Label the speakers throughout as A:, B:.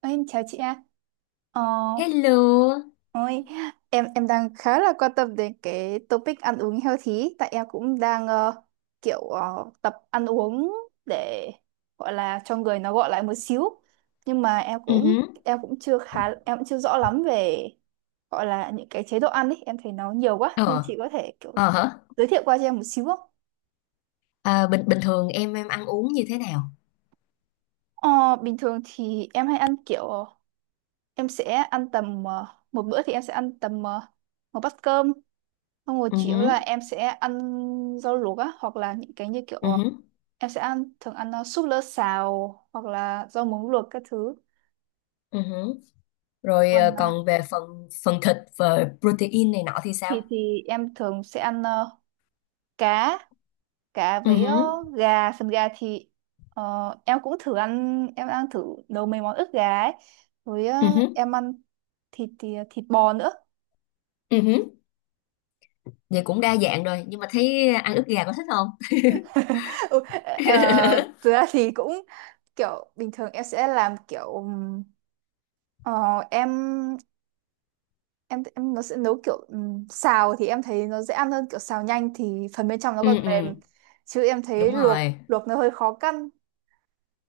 A: Ôi, em chào chị ạ. Ờ,
B: Hello.
A: ôi, em đang khá là quan tâm đến cái topic ăn uống healthy tại em cũng đang tập ăn uống để gọi là cho người nó gọi lại một xíu. Nhưng mà
B: Ừ hứ,
A: em cũng chưa khá em cũng chưa rõ lắm về gọi là những cái chế độ ăn ấy, em thấy nó nhiều quá nên
B: Ờ,
A: chị có thể kiểu
B: ờ hả?
A: giới thiệu qua cho em một xíu không?
B: À, bình bình thường em ăn uống như thế nào?
A: Ờ, Bình thường thì em hay ăn kiểu em sẽ ăn tầm ờ, một bữa thì em sẽ ăn tầm một bát cơm. Xong rồi
B: Ừ
A: chủ yếu
B: hứ,
A: là em sẽ ăn rau luộc á, hoặc là những cái như kiểu
B: ừ
A: ờ,
B: hứ.
A: em sẽ ăn thường ăn súp lơ xào hoặc là rau muống luộc các thứ.
B: Ừ hử. Rồi
A: Còn
B: còn về phần phần thịt và protein này nọ thì sao?
A: thịt thì em thường sẽ ăn cá,
B: Ừ
A: với
B: hứ,
A: gà, phần gà thì ờ, em cũng thử ăn em ăn thử nấu mấy món ức gà ấy. Với
B: ừ hứ,
A: em ăn thịt thì thịt bò nữa.
B: ừ hứ, Vậy cũng đa dạng rồi, nhưng mà thấy ăn ức gà có thích không?
A: Ừ, ờ, thực ra thì cũng kiểu bình thường em sẽ làm kiểu Ờ, em em nó sẽ nấu kiểu xào thì em thấy nó dễ ăn hơn, kiểu xào nhanh thì phần bên trong nó còn
B: ừ
A: mềm,
B: ừ.
A: chứ em thấy
B: Đúng
A: luộc
B: rồi.
A: luộc nó hơi khó căn.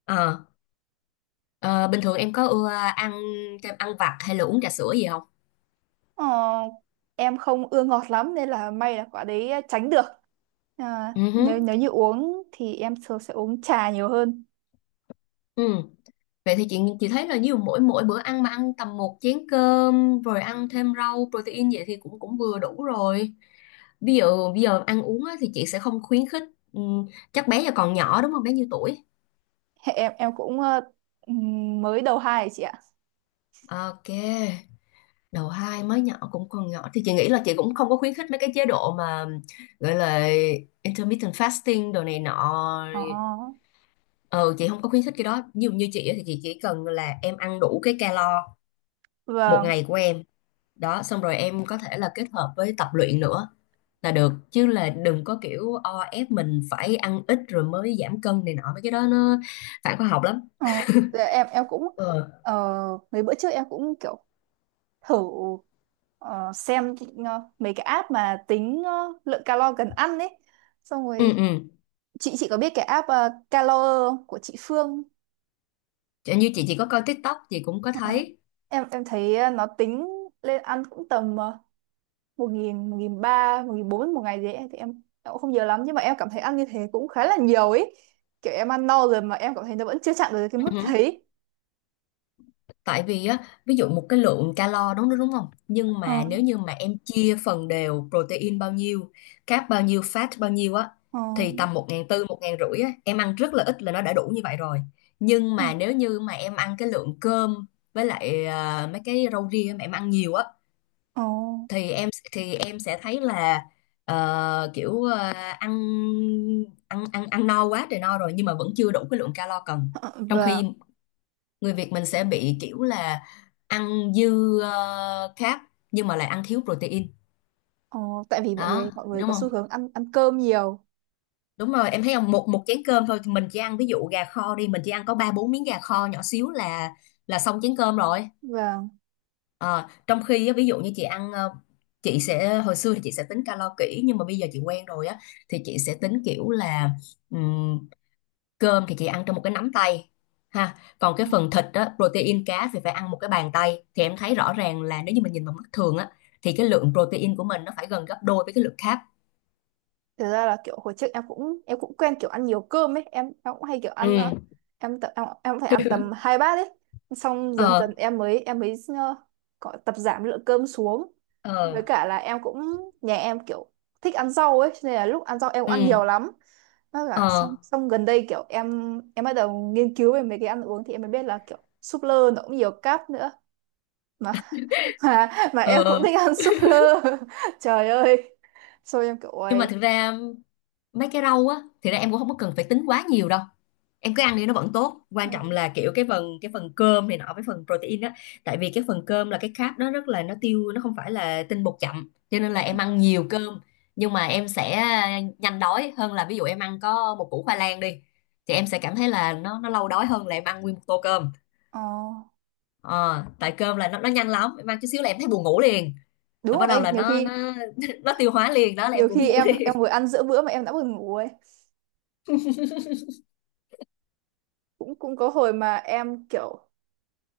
B: Ờ, ờ, bình thường em có ưa ăn kem ăn vặt hay là uống trà sữa gì không?
A: Ờ, em không ưa ngọt lắm nên là may là quả đấy tránh được. À,
B: ừ hứ,
A: nếu nếu như uống thì em thường sẽ uống trà nhiều hơn.
B: ừ. Vậy thì chị thấy là nhiều mỗi mỗi bữa ăn mà ăn tầm một chén cơm rồi ăn thêm rau protein vậy thì cũng cũng vừa đủ rồi. Ví dụ bây giờ ăn uống á, thì chị sẽ không khuyến khích. Ừm, chắc bé giờ còn nhỏ đúng không? Bé nhiêu tuổi?
A: Hệ em cũng mới đầu hai ấy chị ạ.
B: Ok. Đầu hai mới nhỏ cũng còn nhỏ thì chị nghĩ là chị cũng không có khuyến khích mấy cái chế độ mà gọi là intermittent fasting đồ này nọ.
A: Ờ,
B: Ừ, chị không có khuyến khích cái đó. Nhiều như chị á thì chị chỉ cần là em ăn đủ cái calo một
A: vâng.
B: ngày của em, đó xong rồi em có thể là kết hợp với tập luyện nữa là được, chứ là đừng có kiểu o ép mình phải ăn ít rồi mới giảm cân này nọ, mấy cái đó nó phản khoa học lắm.
A: Ờ, dạ em cũng
B: ừ
A: ờ, mấy bữa trước em cũng kiểu thử ờ, xem mấy cái app mà tính lượng calo cần ăn ấy. Xong
B: ừ
A: rồi
B: ừ
A: chị có biết cái app Calo không? Của chị Phương.
B: Chẳng như chị chỉ có coi TikTok chị cũng có
A: Ờ,
B: thấy.
A: em thấy nó tính lên ăn cũng tầm 1.000, 1.300, 1.400 một ngày gì ấy thì em cũng không nhớ lắm, nhưng mà em cảm thấy ăn như thế cũng khá là nhiều ấy, kiểu em ăn no rồi mà em cảm thấy nó vẫn chưa chạm được cái mức thấy.
B: Tại vì á, ví dụ một cái lượng calo đúng đúng không? Nhưng
A: ờ
B: mà nếu như mà em chia phần đều protein bao nhiêu, carb bao nhiêu, fat bao nhiêu á,
A: ờ
B: thì tầm 1.400, 1.500 á, em ăn rất là ít là nó đã đủ như vậy rồi. Nhưng
A: ờ
B: mà nếu như mà em ăn cái lượng cơm với lại mấy cái rau ria mà em ăn nhiều á,
A: ờ,
B: thì em sẽ thấy là ờ, kiểu ờ, ăn ăn ăn ăn no quá trời no rồi nhưng mà vẫn chưa đủ cái lượng calo cần.
A: ờ,
B: Trong
A: và
B: khi người Việt mình sẽ bị kiểu là ăn dư carb nhưng mà lại ăn thiếu protein,
A: ờ, Tại vì
B: đó
A: mọi người
B: đúng
A: có xu
B: không?
A: hướng ăn ăn cơm nhiều.
B: Đúng rồi, em thấy không, một một chén cơm thôi mình chỉ ăn ví dụ gà kho đi, mình chỉ ăn có ba bốn miếng gà kho nhỏ xíu là xong chén cơm rồi.
A: Và
B: Ờ, Trong khi á, ví dụ như chị ăn ờ, chị sẽ hồi xưa thì chị sẽ tính calo kỹ, nhưng mà bây giờ chị quen rồi á, thì chị sẽ tính kiểu là cơm thì chị ăn trong một cái nắm tay, ha, còn cái phần thịt á, protein cá thì phải ăn một cái bàn tay, thì em thấy rõ ràng là nếu như mình nhìn bằng mắt thường á thì cái lượng protein của mình nó phải gần gấp đôi với cái lượng carb.
A: thực ra là kiểu hồi trước em cũng quen kiểu ăn nhiều cơm ấy. Em cũng hay kiểu
B: ừ
A: ăn em cũng phải ăn tầm hai bát ấy, xong dần dần
B: ờ
A: em mới có tập giảm lượng cơm xuống. Với
B: ờ
A: cả là em cũng nhà em kiểu thích ăn rau ấy, cho nên là lúc ăn rau em cũng
B: ừ
A: ăn nhiều lắm. Với cả
B: ờ
A: xong xong gần đây kiểu em bắt đầu nghiên cứu về mấy cái ăn uống thì em mới biết là kiểu súp lơ nó cũng nhiều cáp nữa. Mà Mà em
B: ờ ờ.
A: cũng thích ăn súp lơ. Trời ơi, xong em kiểu
B: Nhưng mà
A: ôi.
B: thực ra mấy cái rau á, thì ra em cũng không có cần phải tính quá nhiều đâu, em cứ ăn đi nó vẫn tốt,
A: Ừ.
B: quan trọng là kiểu cái phần cơm này nọ với phần protein á. Tại vì cái phần cơm là cái carb, nó rất là nó không phải là tinh bột chậm, cho nên là
A: Ừ.
B: em ăn nhiều cơm nhưng mà em sẽ nhanh đói hơn là ví dụ em ăn có một củ khoai lang đi, thì em sẽ cảm thấy là nó lâu đói hơn là em ăn nguyên một tô cơm.
A: Ờ,
B: Ờ, tại cơm là nó nhanh lắm, em ăn chút xíu là em thấy buồn ngủ liền,
A: Đúng
B: rồi
A: rồi,
B: bắt đầu
A: đấy,
B: là nó nó nó tiêu hóa liền, đó là em
A: nhiều
B: buồn
A: khi
B: ngủ
A: em
B: liền.
A: em vừa ăn giữa bữa mà em đã buồn ngủ ấy. Cũng Cũng có hồi mà em kiểu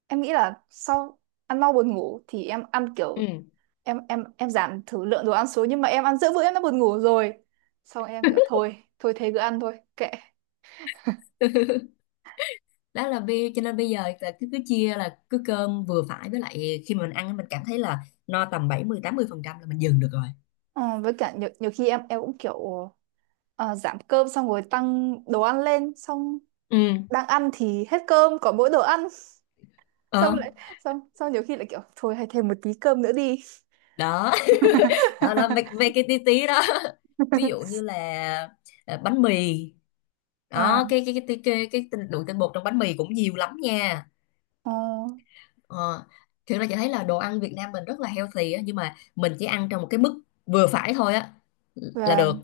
A: em nghĩ là sau ăn mau buồn ngủ thì em ăn
B: Ừ.
A: kiểu em giảm thử lượng đồ ăn xuống, nhưng mà em ăn giữa bữa em đã buồn ngủ rồi. Xong em kiểu thôi, thôi thế cứ ăn thôi, kệ.
B: Đó là bi, cho nên bây giờ là cứ cứ chia là cứ cơm vừa phải, với lại khi mà mình ăn mình cảm thấy là no tầm bảy mươi tám mươi phần trăm là mình dừng được rồi.
A: Ờ, với cả nhiều khi em cũng kiểu giảm cơm xong rồi tăng đồ ăn lên, xong
B: Ừ
A: đang ăn thì hết cơm, còn mỗi đồ ăn. Xong
B: ờ
A: lại xong xong nhiều khi lại kiểu thôi, hay thêm một tí cơm nữa đi.
B: đó Đó là mấy, mấy cái tí tí đó, ví dụ như là bánh mì,
A: Ờ
B: đó lượng tinh bột trong bánh mì cũng nhiều lắm nha.
A: Ờ,
B: ờ, Thực ra chị thấy là đồ ăn Việt Nam mình rất là healthy á, nhưng mà mình chỉ ăn trong một cái mức vừa phải thôi á là
A: và
B: được,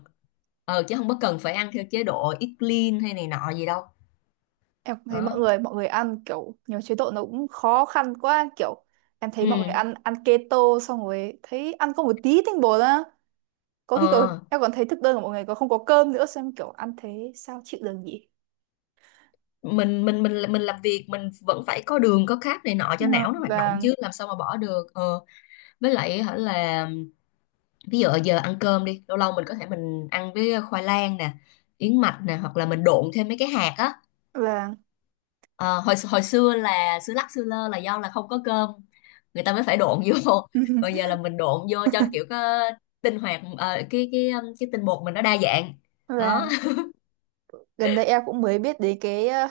B: ờ, chứ không có cần phải ăn theo chế độ eat clean hay này nọ gì đâu.
A: Em cũng thấy
B: Đó
A: mọi người ăn kiểu nhiều chế độ, nó cũng khó khăn quá. Kiểu em thấy mọi người
B: ừ
A: ăn ăn keto, xong rồi thấy ăn có một tí tinh bột á, có khi còn
B: Ờ,
A: em còn thấy thực đơn của mọi người còn không có cơm nữa, xem kiểu ăn thế sao chịu được nhỉ?
B: mình làm việc mình vẫn phải có đường có carb này nọ cho
A: Ờ,
B: não nó hoạt động
A: và
B: chứ làm sao mà bỏ được. Ờ, với lại hả là ví dụ giờ ăn cơm đi, lâu lâu mình có thể mình ăn với khoai lang nè, yến mạch nè, hoặc là mình độn thêm mấy cái hạt á.
A: và
B: Ờ, hồi hồi xưa là xưa lắc xưa lơ là do là không có cơm người ta mới phải độn vô còn giờ là mình độn vô cho kiểu có tinh hoạt ờ, cái tinh bột mình nó đa dạng,
A: và
B: đó.
A: Gần đây em cũng mới biết đến cái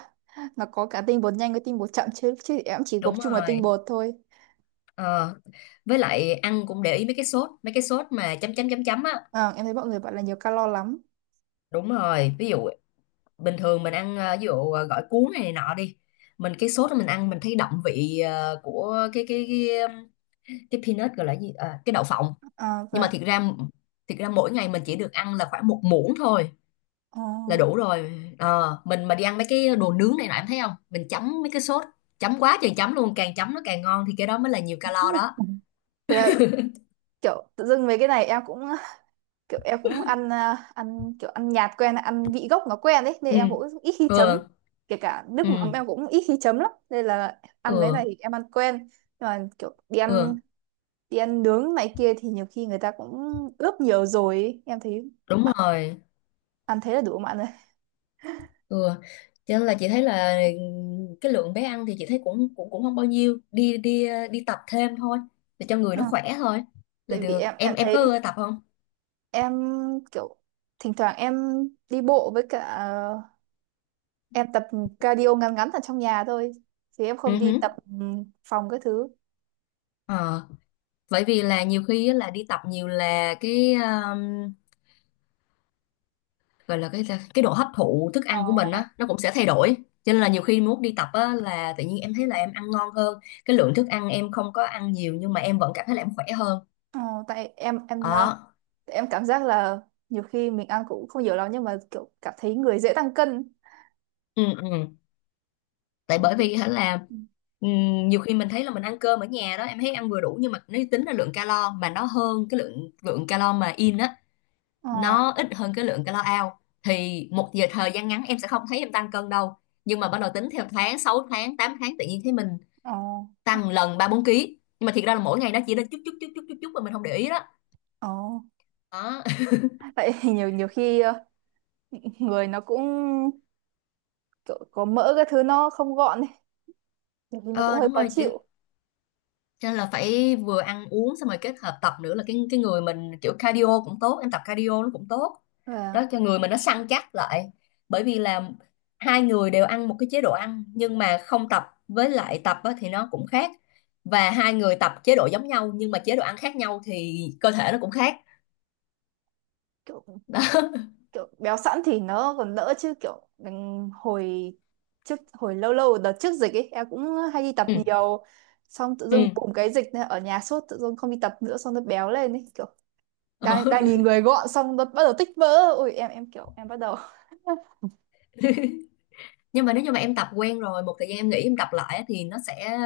A: nó có cả tinh bột nhanh với tinh bột chậm, chứ chứ em chỉ
B: Đúng
A: gộp chung là tinh
B: rồi.
A: bột thôi.
B: Ờ, với lại ăn cũng để ý mấy cái sốt mà chấm chấm chấm chấm á.
A: Ờ, em thấy mọi người bảo là nhiều calo lắm.
B: Đúng rồi, ví dụ bình thường mình ăn gỏi cuốn này, này nọ đi. Mình cái sốt đó mình ăn mình thấy đậm vị của cái peanut gọi là gì, ờ, cái đậu phộng.
A: Ờ,
B: Nhưng mà
A: và
B: thiệt ra mỗi ngày mình chỉ được ăn là khoảng một muỗng thôi
A: ờ.
B: là đủ rồi. Ờ, mình mà đi ăn mấy cái đồ nướng này nọ em thấy không? Mình chấm mấy cái sốt, chấm quá trời chấm luôn, càng chấm nó càng ngon, thì cái đó mới là nhiều calo đó.
A: Thế là kiểu tự dưng mấy cái này em cũng kiểu em cũng ăn à, ăn kiểu ăn nhạt quen, ăn vị gốc nó quen đấy, nên
B: Ừ.
A: em cũng ít khi
B: Ừ.
A: chấm. Kể cả nước
B: Ừ.
A: mắm em cũng ít khi chấm lắm, nên là ăn mấy này
B: Ừ.
A: thì em ăn quen, nhưng mà kiểu
B: Ừ.
A: đi ăn nướng này kia thì nhiều khi người ta cũng ướp nhiều rồi ấy. Em thấy
B: Đúng
A: bạn
B: rồi.
A: ăn thế là đủ bạn rồi.
B: ừ. Cho nên là chị thấy là cái lượng bé ăn thì chị thấy cũng cũng cũng không bao nhiêu, đi đi ờ, đi tập thêm thôi, để cho người
A: Ờ.
B: nó khỏe thôi là
A: Tại vì
B: được.
A: em
B: Em có
A: thấy
B: ưa tập không?
A: em kiểu thỉnh thoảng em đi bộ với cả à, em tập cardio ngắn ngắn ở trong nhà thôi, chứ em không
B: Ừ
A: đi
B: hứ.
A: tập phòng cái thứ.
B: Ờ, bởi vì là nhiều khi á là đi tập nhiều là cái gọi là cái độ hấp thụ thức
A: Ờ.
B: ăn của mình á nó cũng sẽ thay đổi, cho nên là nhiều khi muốn đi tập á là tự nhiên em thấy là em ăn ngon hơn, cái lượng thức ăn em không có ăn nhiều nhưng mà em vẫn cảm thấy là em khỏe hơn,
A: Ờ, Tại
B: đó.
A: em cảm giác là nhiều khi mình ăn cũng không nhiều lắm nhưng mà kiểu cảm thấy người dễ tăng cân
B: ừ, ừ. Tại bởi
A: kiểu.
B: vì hả là
A: Ừ.
B: nhiều khi mình thấy là mình ăn cơm ở nhà đó, em thấy ăn vừa đủ, nhưng mà nếu tính là lượng calo mà nó hơn cái lượng lượng calo mà in á,
A: ờ
B: nó ít hơn cái lượng calo out, thì một giờ thời gian ngắn em sẽ không thấy em tăng cân đâu, nhưng mà bắt đầu tính theo tháng 6 tháng 8 tháng tự nhiên thấy mình
A: ờ
B: tăng lần ba bốn ký, nhưng mà thiệt ra là mỗi ngày nó chỉ lên chút chút chút chút chút chút mà mình không để ý đó,
A: ờ
B: đó.
A: Tại nhiều nhiều khi người nó cũng kiểu có mỡ, cái thứ nó không gọn ấy, nhiều khi nó cũng
B: Ờ,
A: hơi
B: đúng
A: khó
B: rồi.
A: chịu.
B: Cho nên là phải vừa ăn uống xong rồi kết hợp tập nữa là cái người mình kiểu cardio cũng tốt, em tập cardio nó cũng tốt.
A: Và
B: Đó, cho người mình nó săn chắc lại. Bởi vì là hai người đều ăn một cái chế độ ăn nhưng mà không tập với lại tập á, thì nó cũng khác. Và hai người tập chế độ giống nhau nhưng mà chế độ ăn khác nhau thì cơ thể nó cũng khác.
A: kiểu
B: Đó.
A: kiểu béo sẵn thì nó còn đỡ, chứ kiểu mình hồi lâu lâu đợt trước dịch ấy em cũng hay đi tập
B: Ừ.
A: nhiều, xong tự
B: Ừ.
A: dưng cùng cái dịch này ở nhà sốt, tự dưng không đi tập nữa, xong nó béo lên ấy, kiểu
B: Ờ.
A: đang đang nhìn người gọn xong nó bắt đầu tích vỡ, ui, em kiểu em bắt đầu.
B: Nhưng mà nếu như mà em tập quen rồi một thời gian em nghĩ em tập lại á, thì nó sẽ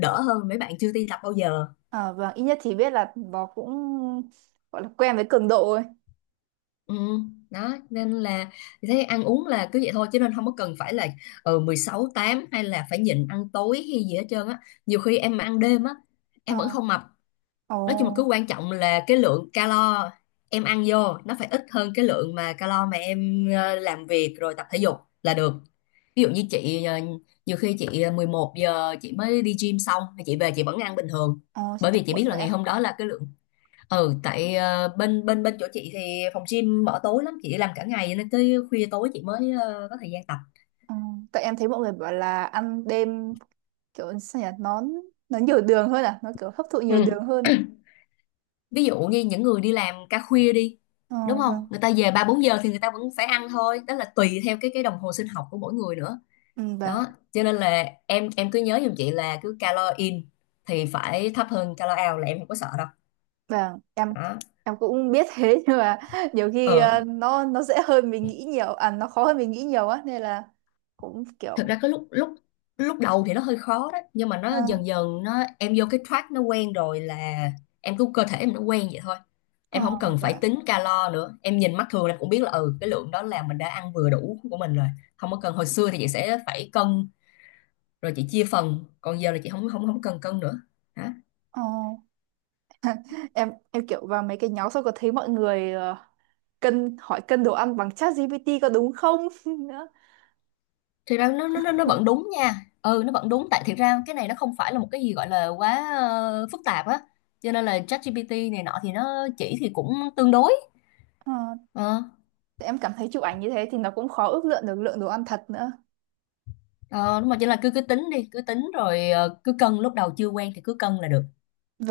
B: đỡ hơn mấy bạn chưa đi tập bao giờ.
A: À, vâng, ít nhất thì biết là nó cũng gọi là quen với cường độ rồi.
B: Ừ, đó nên là thế, ăn uống là cứ vậy thôi chứ, nên không có cần phải là 16 8 hay là phải nhịn ăn tối hay gì hết trơn á. Nhiều khi em mà ăn đêm á em vẫn
A: À,
B: không mập.
A: ồ
B: Nói chung là cứ quan trọng là cái lượng calo em ăn vô nó phải ít hơn cái lượng mà calo mà em làm việc rồi tập thể dục là được. Ví dụ như chị ờ, nhiều khi chị ờ, 11 giờ chị mới đi gym xong thì chị về chị vẫn ăn bình thường.
A: ồ, chị
B: Bởi
A: tập
B: vì chị
A: cuộn
B: biết là
A: vậy
B: ngày
A: à?
B: hôm đó là cái lượng, ừ, tại ờ, bên bên bên chỗ chị thì phòng gym mở tối lắm, chị làm cả ngày nên tới khuya tối chị mới có thời gian tập.
A: Ờ, Tại em thấy mọi người bảo là ăn đêm kiểu sao nhỉ, nó nhiều đường hơn à, nó kiểu hấp thụ nhiều
B: Ừ.
A: đường hơn.
B: Ví dụ như những người đi làm ca khuya đi
A: ờ
B: đúng không,
A: vâng.
B: người ta về ba bốn giờ thì người ta vẫn phải ăn thôi, đó là tùy theo cái đồng hồ sinh học của mỗi người nữa,
A: Ừ, vâng
B: đó. Cho nên là em cứ nhớ giùm chị là cứ calo in thì phải thấp hơn calo out là em không có sợ đâu,
A: vâng em
B: đó.
A: em cũng biết thế. Nhưng mà nhiều khi
B: Ừ.
A: nó dễ hơn mình nghĩ nhiều, à nó khó hơn mình nghĩ nhiều á, nên là cũng kiểu.
B: Thực ra cái lúc lúc lúc đầu thì nó hơi khó đó nhưng mà nó
A: Ờ
B: dần dần nó em vô cái track nó quen rồi, là em cứ cơ thể em nó quen vậy thôi,
A: ờ
B: em không cần phải
A: và
B: tính calo nữa, em nhìn mắt thường em cũng biết là ừ cái lượng đó là mình đã ăn vừa đủ của mình rồi, không có cần. Hồi xưa thì chị sẽ phải cân rồi chị chia phần, còn giờ là chị không không không cần cân nữa, hả.
A: ờ Em kiểu vào mấy cái nhóm xong có thấy mọi người hỏi cân đồ ăn bằng chat GPT có đúng không nữa.
B: Thì ra nó vẫn đúng nha, ừ nó vẫn đúng, tại thiệt ra cái này nó không phải là một cái gì gọi là quá phức tạp á, cho nên là ChatGPT này nọ thì nó chỉ thì cũng tương đối.
A: Ờ,
B: Ờ.
A: em cảm thấy chụp ảnh như thế thì nó cũng khó ước lượng được lượng đồ ăn thật nữa.
B: Ờ, đúng rồi, chỉ là cứ cứ tính đi, cứ tính rồi cứ cân, lúc đầu chưa quen thì cứ cân là được.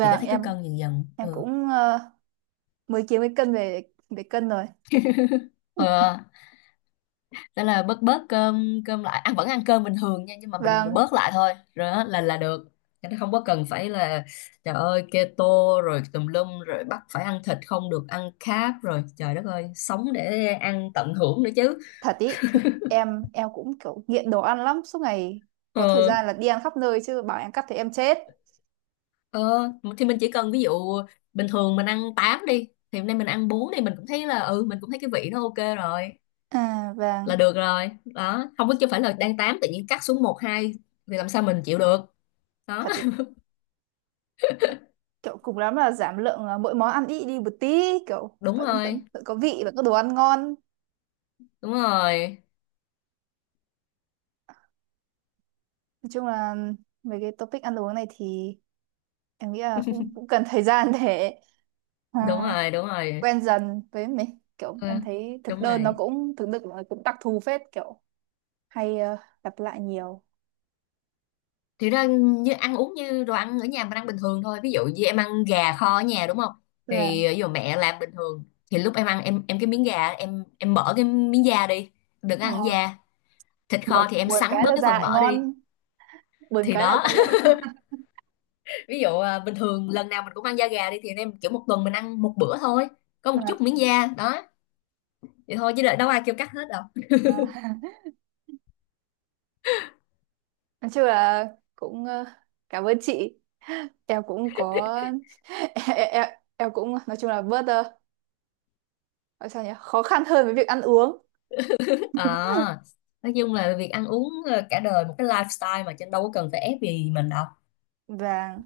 B: Chị có thấy cứ
A: em
B: cân dần dần.
A: em
B: Ừ.
A: cũng mới kiếm cái cân về để cân rồi.
B: Ờ, thế là bớt bớt cơm cơm lại, ăn vẫn ăn cơm bình thường nha, nhưng mà mình
A: và
B: bớt lại thôi, rồi đó là được. Cho không có cần phải là trời ơi keto rồi tùm lum rồi bắt phải ăn thịt không được ăn carb rồi trời đất ơi, sống để ăn tận hưởng nữa chứ.
A: Thật ý em cũng kiểu nghiện đồ ăn lắm, suốt ngày có thời
B: ờ,
A: gian là đi ăn khắp nơi, chứ bảo em cắt thì em chết.
B: ờ, thì mình chỉ cần ví dụ bình thường mình ăn 8 đi thì hôm nay mình ăn 4 đi mình cũng thấy là ừ mình cũng thấy cái vị nó ok rồi
A: À, và
B: là được rồi, đó, không có chứ phải là đang tám tự nhiên cắt xuống một hai thì làm sao mình chịu được, đó.
A: thật ý kiểu cùng lắm là giảm lượng mỗi món ăn ít đi một tí, kiểu
B: đúng
A: vẫn vẫn
B: rồi
A: vẫn có vị, vẫn có đồ ăn ngon.
B: đúng rồi
A: Nói chung là mấy cái topic ăn uống này thì em nghĩ là cũng cũng cần thời gian để à,
B: Đúng rồi.
A: quen dần với mấy kiểu.
B: Ờ,
A: Em thấy thực
B: đúng
A: đơn nó
B: rồi.
A: cũng đặc thù phết, kiểu hay lặp lại nhiều.
B: Thì ra như ăn uống như đồ ăn ở nhà mình ăn bình thường thôi, ví dụ như em ăn gà kho ở nhà đúng không,
A: Tức là
B: thì ví dụ mẹ làm bình thường thì lúc em ăn em cái miếng gà em mở cái miếng da đi, đừng
A: ờ,
B: ăn da, thịt
A: buồn
B: kho thì em
A: buồn
B: sắn
A: cái
B: bớt
A: là
B: cái
A: ra
B: phần
A: lại
B: mỡ đi,
A: ngon, buồn
B: thì
A: cái là
B: đó.
A: ra gà.
B: Ví dụ bình thường lần nào mình cũng ăn da gà đi thì anh em kiểu một tuần mình ăn một bữa thôi, có một
A: à,
B: chút miếng da đó, vậy thôi, chứ đợi- đâu ai kêu cắt hết đâu.
A: À, nói chung là cũng cảm ơn chị, em cũng có. em, em, em cũng nói chung là bớt gọi sao nhỉ, khó khăn hơn với việc ăn uống.
B: À, nói chung là việc ăn uống cả đời một cái lifestyle mà trên, đâu có cần phải ép gì mình đâu.
A: Và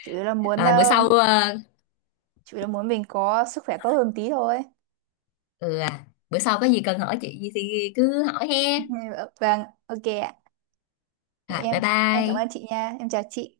A: chủ yếu là muốn
B: À, bữa
A: ờ,
B: sau ờ,
A: Chủ là muốn mình có sức khỏe tốt hơn tí thôi.
B: ừ À, bữa sau có gì cần hỏi chị gì thì cứ hỏi he.
A: Vâng, ok ạ.
B: Rồi
A: em
B: bye
A: em cảm ơn
B: bye.
A: chị nha, em chào chị.